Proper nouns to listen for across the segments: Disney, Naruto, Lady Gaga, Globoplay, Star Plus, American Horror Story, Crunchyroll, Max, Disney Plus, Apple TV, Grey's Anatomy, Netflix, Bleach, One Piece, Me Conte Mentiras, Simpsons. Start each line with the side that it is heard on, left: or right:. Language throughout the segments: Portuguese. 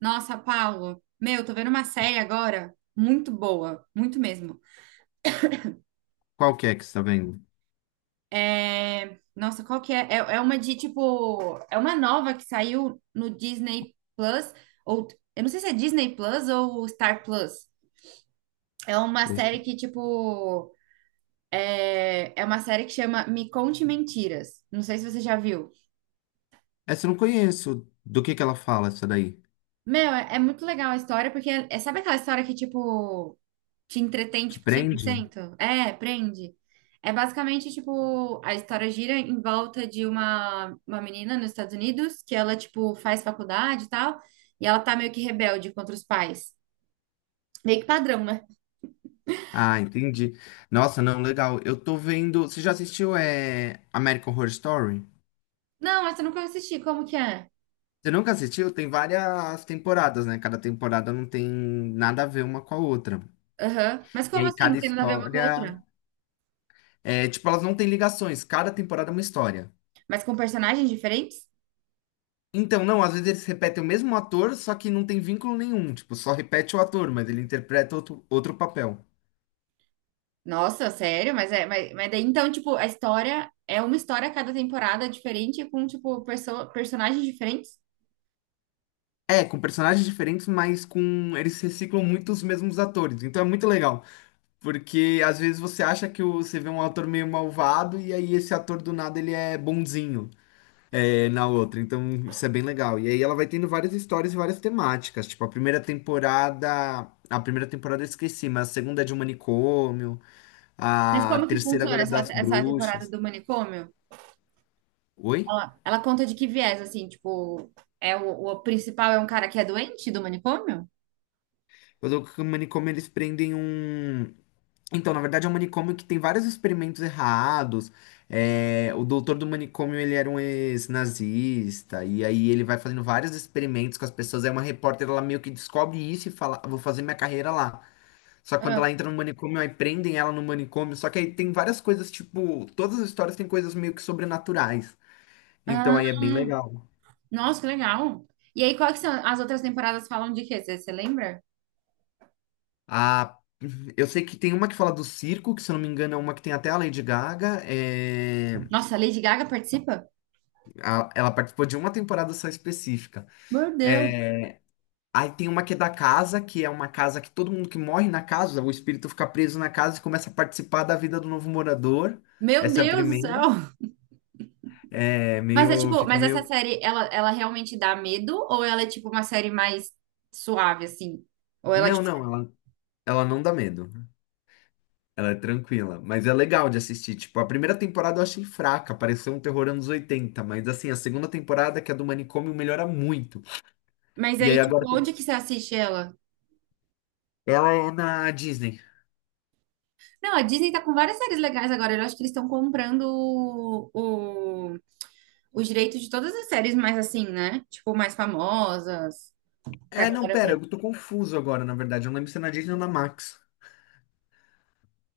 right: Nossa, Paulo, meu, tô vendo uma série agora muito boa, muito mesmo.
left: Qual que é que você tá vendo?
right: É, nossa, qual que é? É uma de tipo, é uma nova que saiu no Disney Plus ou eu não sei se é Disney Plus ou Star Plus. É uma
left: Esse-
right: série que tipo, é uma série que chama Me Conte Mentiras. Não sei se você já viu.
left: Essa eu não conheço. Do que ela fala, essa daí?
right: Meu, é muito legal a história porque sabe aquela história que tipo te entretém,
left: Te
right: tipo, cem por
left: prende?
right: cento É, prende. É basicamente, tipo, a história gira em volta de uma menina nos Estados Unidos, que ela, tipo, faz faculdade e tal, e ela tá meio que rebelde contra os pais. Meio que padrão, né?
left: Ah, entendi. Nossa, não, legal. Eu tô vendo. Você já assistiu American Horror Story?
right: Não, essa eu nunca assisti, como que é?
left: Você nunca assistiu? Tem várias temporadas, né? Cada temporada não tem nada a ver uma com a outra.
right: Aham. Mas
left: E
right: como
left: aí
right: assim? Não
left: cada
right: tem nada a ver uma com a
left: história.
right: outra?
left: É, tipo, elas não têm ligações. Cada temporada é uma história.
right: Mas com personagens diferentes?
left: Então, não, às vezes eles repetem o mesmo ator, só que não tem vínculo nenhum. Tipo, só repete o ator, mas ele interpreta outro papel.
right: Nossa, sério? Mas daí, então, tipo, a história é uma história a cada temporada diferente com, tipo, personagens diferentes?
left: É, com personagens diferentes, mas com eles reciclam muito os mesmos atores. Então é muito legal, porque às vezes você acha que você vê um ator meio malvado e aí esse ator do nada ele é bonzinho é, na outra. Então isso é bem legal. E aí ela vai tendo várias histórias e várias temáticas. Tipo a primeira temporada eu esqueci, mas a segunda é de um manicômio,
right: Mas
left: a
right: como que
left: terceira
right: funciona
left: agora é
right: essa,
left: das
right: essa temporada
left: bruxas.
right: do manicômio?
left: Oi?
right: Ela conta de que viés, assim, tipo, é o principal é um cara que é doente do manicômio?
left: Eu tô com o manicômio eles prendem um. Então, na verdade, é um manicômio que tem vários experimentos errados. É, o doutor do manicômio, ele era um ex-nazista, e aí ele vai fazendo vários experimentos com as pessoas. É uma repórter, ela meio que descobre isso e fala, "Ah, vou fazer minha carreira lá." Só que quando ela
right: Ah,
left: entra no manicômio, aí prendem ela no manicômio. Só que aí tem várias coisas, tipo, todas as histórias têm coisas meio que sobrenaturais. Então
right: ah,
left: aí é bem legal.
right: nossa, que legal. E aí, quais que são as outras temporadas falam de quê? Você lembra?
left: A eu sei que tem uma que fala do circo, que se eu não me engano é uma que tem até a Lady Gaga.
right: Nossa, a Lady Gaga participa?
left: Ela participou de uma temporada só específica.
right: Meu Deus.
left: É, aí tem uma que é da casa, que é uma casa que todo mundo que morre na casa, o espírito fica preso na casa e começa a participar da vida do novo morador.
right: Meu
left: Essa é a
right: Deus do céu.
left: primeira. É
right: Mas é
left: meio,
right: tipo,
left: fica
right: mas essa
left: meio.
right: série, ela realmente dá medo? Ou ela é tipo uma série mais suave, assim? Ou ela,
left: Não,
right: tipo,
left: não, ela não dá medo. Ela é tranquila, mas é legal de assistir. Tipo, a primeira temporada eu achei fraca, pareceu um terror anos 80. Mas assim, a segunda temporada, que é do manicômio, melhora muito.
right: mas
left: E
right: aí,
left: aí
right: tipo,
left: agora tem-
right: onde que você assiste ela?
left: ela é na Disney.
right: Não, a Disney tá com várias séries legais agora. Eu acho que eles estão comprando o- os direitos de todas as séries mais assim, né? Tipo, mais famosas, pra
left: É, não,
right: galera
left: pera,
right: ver.
left: eu tô confuso agora, na verdade. Eu não lembro se é na Disney ou na Max.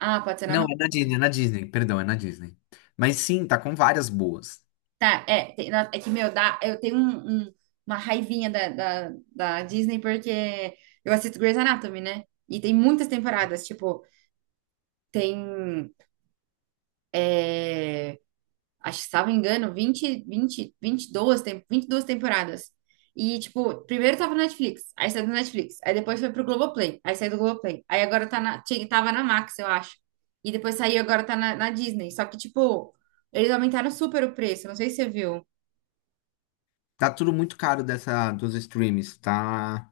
right: Ah, pode ser na
left: Não,
right: Max também.
left: é na Disney, perdão, é na Disney. Mas sim, tá com várias boas.
right: Tá, é, é que, meu, dá, eu tenho uma raivinha da Disney porque eu assisto Grey's Anatomy, né? E tem muitas temporadas, tipo, tem é, acho que se não me engano, 22 temporadas. E, tipo, primeiro tava no Netflix, aí saiu do Netflix, aí depois foi pro Globoplay, aí saiu do Globoplay, aí agora tava na Max, eu acho. E depois saiu, agora tá na Disney. Só que, tipo, eles aumentaram super o preço, não sei se você viu.
left: Tá tudo muito caro dessa dos streams, tá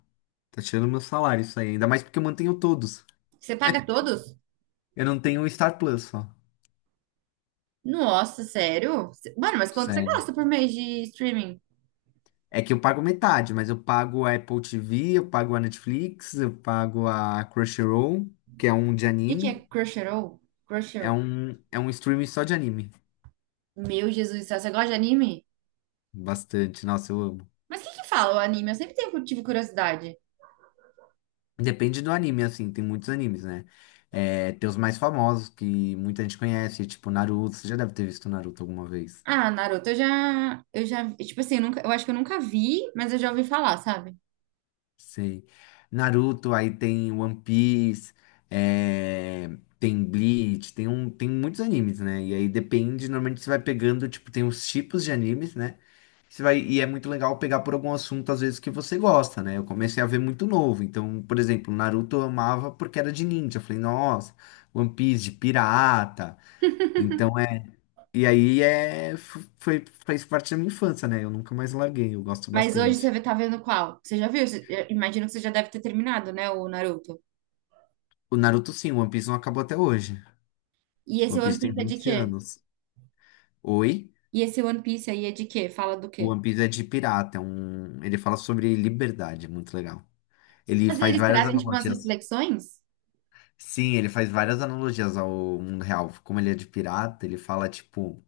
left: tá tirando meu salário isso aí, ainda mais porque eu mantenho todos.
right: Você paga todos?
left: Eu não tenho o Star Plus só.
right: Nossa, sério? Mano, mas quanto você
left: Sério.
right: gasta por mês de streaming? O
left: É que eu pago metade, mas eu pago a Apple TV, eu pago a Netflix, eu pago a Crunchyroll, que é um de
right: que que é
left: anime,
right: Crunchyroll?
left: é
right: Crunchyroll.
left: um é um streaming só de anime.
right: Meu Jesus do céu, você gosta de anime?
left: Bastante, nossa, eu amo.
right: Mas o que que fala o anime? Eu sempre tive curiosidade.
left: Depende do anime, assim, tem muitos animes, né? É, tem os mais famosos que muita gente conhece, tipo Naruto. Você já deve ter visto Naruto alguma vez.
right: Ah, Naruto, eu já, tipo assim, eu, nunca, eu acho que eu nunca vi, mas eu já ouvi falar, sabe?
left: Sei. Naruto, aí tem One Piece, é, tem Bleach, tem, um, tem muitos animes, né? E aí depende, normalmente você vai pegando, tipo, tem os tipos de animes, né? Você vai, e é muito legal pegar por algum assunto, às vezes, que você gosta, né? Eu comecei a ver muito novo. Então, por exemplo, Naruto eu amava porque era de ninja. Eu falei, nossa, One Piece de pirata. Então é. E aí é. Foi, fez parte da minha infância, né? Eu nunca mais larguei, eu gosto
right: Mas hoje
left: bastante.
right: você tá vendo qual? Você já viu? Eu imagino que você já deve ter terminado, né, o Naruto.
left: O Naruto sim, o One Piece não acabou até hoje.
right: E
left: O
right: esse
left: One
right: One
left: Piece tem
right: Piece é de
left: 20
right: quê?
left: anos. Oi?
right: E esse One Piece aí é de quê? Fala do
left: O
right: quê?
left: One Piece é de pirata, é um. Ele fala sobre liberdade, é muito legal. Ele
right: Mas
left: faz
right: eles
left: várias
right: trazem, tipo, umas
left: analogias.
right: reflexões?
left: Sim, ele faz várias analogias ao mundo real. Como ele é de pirata, ele fala, tipo.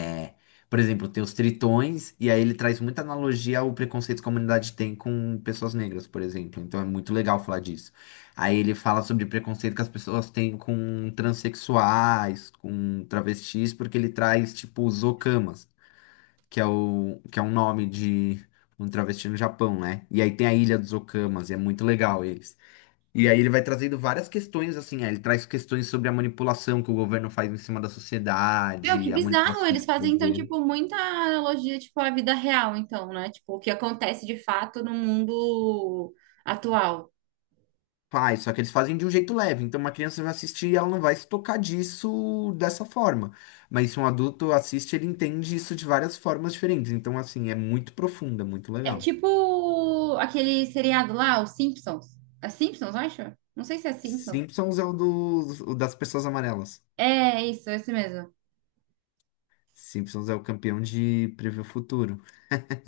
left: É. Por exemplo, tem os tritões, e aí ele traz muita analogia ao preconceito que a comunidade tem com pessoas negras, por exemplo. Então é muito legal falar disso. Aí ele fala sobre preconceito que as pessoas têm com transexuais, com travestis, porque ele traz, tipo, os okamas, que é o, que é um nome de um travesti no Japão, né? E aí tem a Ilha dos Okamas, e é muito legal eles. E aí ele vai trazendo várias questões, assim, aí ele traz questões sobre a manipulação que o governo faz em cima da
right: Meu, que
left: sociedade, a
right: bizarro!
left: manipulação de
right: Eles fazem, então,
left: poder.
right: tipo, muita analogia, tipo, à vida real, então, né? Tipo, o que acontece de fato no mundo atual.
left: Faz, só que eles fazem de um jeito leve. Então, uma criança vai assistir e ela não vai se tocar disso dessa forma. Mas se um adulto assiste, ele entende isso de várias formas diferentes. Então, assim, é muito profunda, muito
right: É
left: legal.
right: tipo aquele seriado lá, os Simpsons. É Simpsons, eu acho? Não sei se é Simpsons.
left: Simpsons é o, dos o das pessoas amarelas.
right: É isso, é esse mesmo.
left: Simpsons é o campeão de prever o futuro.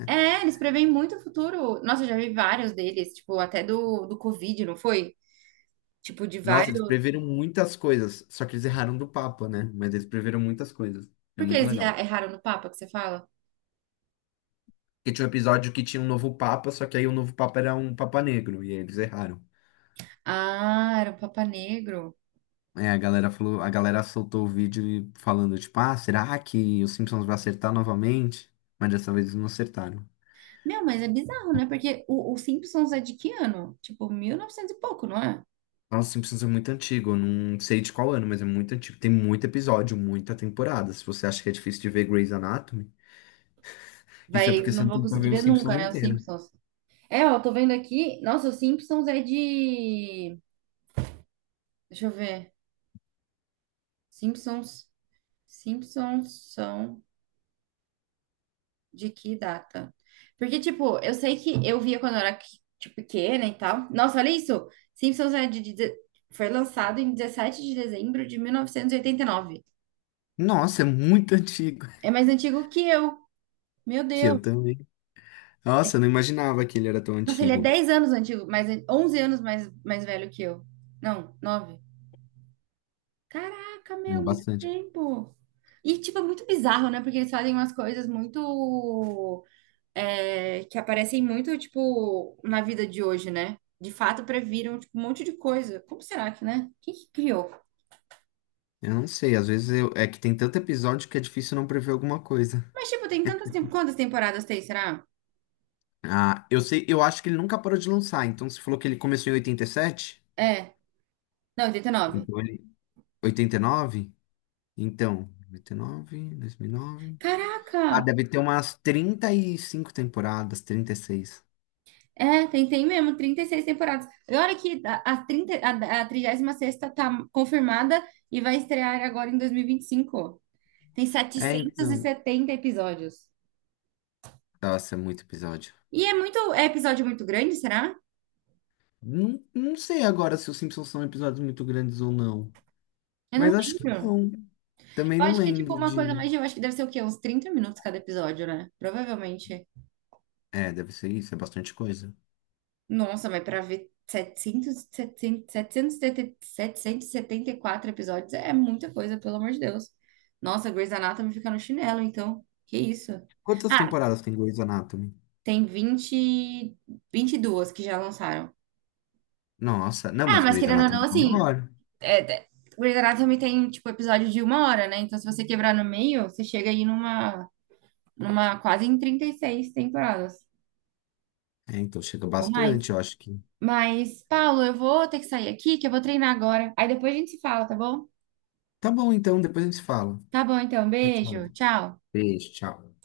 right: É, eles preveem muito o futuro. Nossa, eu já vi vários deles, tipo, até do Covid, não foi? Tipo, de
left: Nossa, eles
right: vários.
left: preveram muitas coisas, só que eles erraram do Papa, né? Mas eles preveram muitas coisas. É
right: Por que
left: muito
right: eles
left: legal.
right: erraram no Papa que você fala?
left: Porque tinha um episódio que tinha um novo Papa, só que aí o novo Papa era um Papa negro, e aí eles erraram.
right: Ah, era o Papa Negro.
left: É, a galera falou, a galera soltou o vídeo falando, tipo, ah, será que os Simpsons vai acertar novamente? Mas dessa vez eles não acertaram.
right: Meu, mas é bizarro, né? Porque o Simpsons é de que ano? Tipo, 1900 e pouco, não é?
left: Nossa, os Simpsons é muito antigo, eu não sei de qual ano, mas é muito antigo. Tem muito episódio, muita temporada. Se você acha que é difícil de ver Grey's Anatomy, isso é
right: Vai,
left: porque você
right: não
left: não
right: vou
left: tem tentou
right: conseguir
left: ver
right: ver
left: os
right: nunca,
left: Simpsons
right: né? Os
left: inteiro.
right: Simpsons. É, ó, tô vendo aqui. Nossa, os Simpsons é de. Deixa eu ver. Simpsons, Simpsons são de que data? Porque, tipo, eu sei que eu via quando eu era, tipo, pequena e tal. Nossa, olha isso! Simpsons é de, foi lançado em 17 de dezembro de mil novecentos e oitenta e nove.
left: Nossa, é muito antigo.
right: É mais antigo que eu. Meu
left: Que eu
right: Deus!
left: também. Nossa, eu não imaginava que ele era tão
right: Nossa, ele é
left: antigo.
right: 10 anos antigo, mais, 11 anos mais velho que eu. Não, 9. Caraca,
left: É
right: meu, muito
left: bastante.
right: tempo! E, tipo, é muito bizarro, né? Porque eles fazem umas coisas muito que aparecem muito, tipo, na vida de hoje, né? De fato, previram, tipo, um monte de coisa. Como será que, né? Quem que criou?
left: Eu não sei, às vezes é que tem tanto episódio que é difícil não prever alguma coisa.
right: Mas, tipo, quantas temporadas tem, será?
left: Ah, eu sei, eu acho que ele nunca parou de lançar. Então você falou que ele começou em 87,
right: É. Não, 89.
left: então ele 89. Então, 89, 2009. Ah,
right: Caraca!
left: deve ter umas 35 temporadas, 36.
right: É, tem mesmo, 36 temporadas. E olha que a, 30, a 36ª tá confirmada e vai estrear agora em dois mil e vinte e cinco. Tem
left: É,
right: setecentos e
left: então.
right: setenta episódios.
left: Nossa, é muito episódio.
right: É episódio muito grande, será?
left: Não, não sei agora se os Simpsons são episódios muito grandes ou não.
right: Eu
left: Mas
right: não
left: acho que
right: lembro.
left: não. Também
right: Eu
left: não
right: acho que é tipo
left: lembro
right: uma coisa
left: de.
right: mais. Eu acho que deve ser o quê? Uns 30 minutos cada episódio, né? Provavelmente.
left: É, deve ser isso, é bastante coisa.
right: Nossa, mas pra ver 700, setenta 774 episódios é muita coisa, pelo amor de Deus. Nossa, Grey's Anatomy fica no chinelo, então. Que isso?
left: Quantas
right: Ah,
left: temporadas tem Grey's Anatomy?
right: tem 22 que já lançaram.
left: Nossa, não,
right: Ah,
left: mas
right: mas
left: Grey's
right: querendo ou não,
left: Anatomy é
right: assim.
left: maior.
right: É, Grey's Anatomy tem, tipo, episódio de 1 hora, né? Então, se você quebrar no meio, você chega aí numa quase em 36 temporadas.
left: É, então chega
right: Ou mais.
left: bastante, eu acho que.
right: Mas, Paulo, eu vou ter que sair aqui, que eu vou treinar agora. Aí depois a gente se fala, tá bom?
left: Tá bom, então, depois a gente se fala.
right: Tá bom, então.
left: Tchau,
right: Beijo.
left: tchau.
right: Tchau.
left: Beijo, tchau.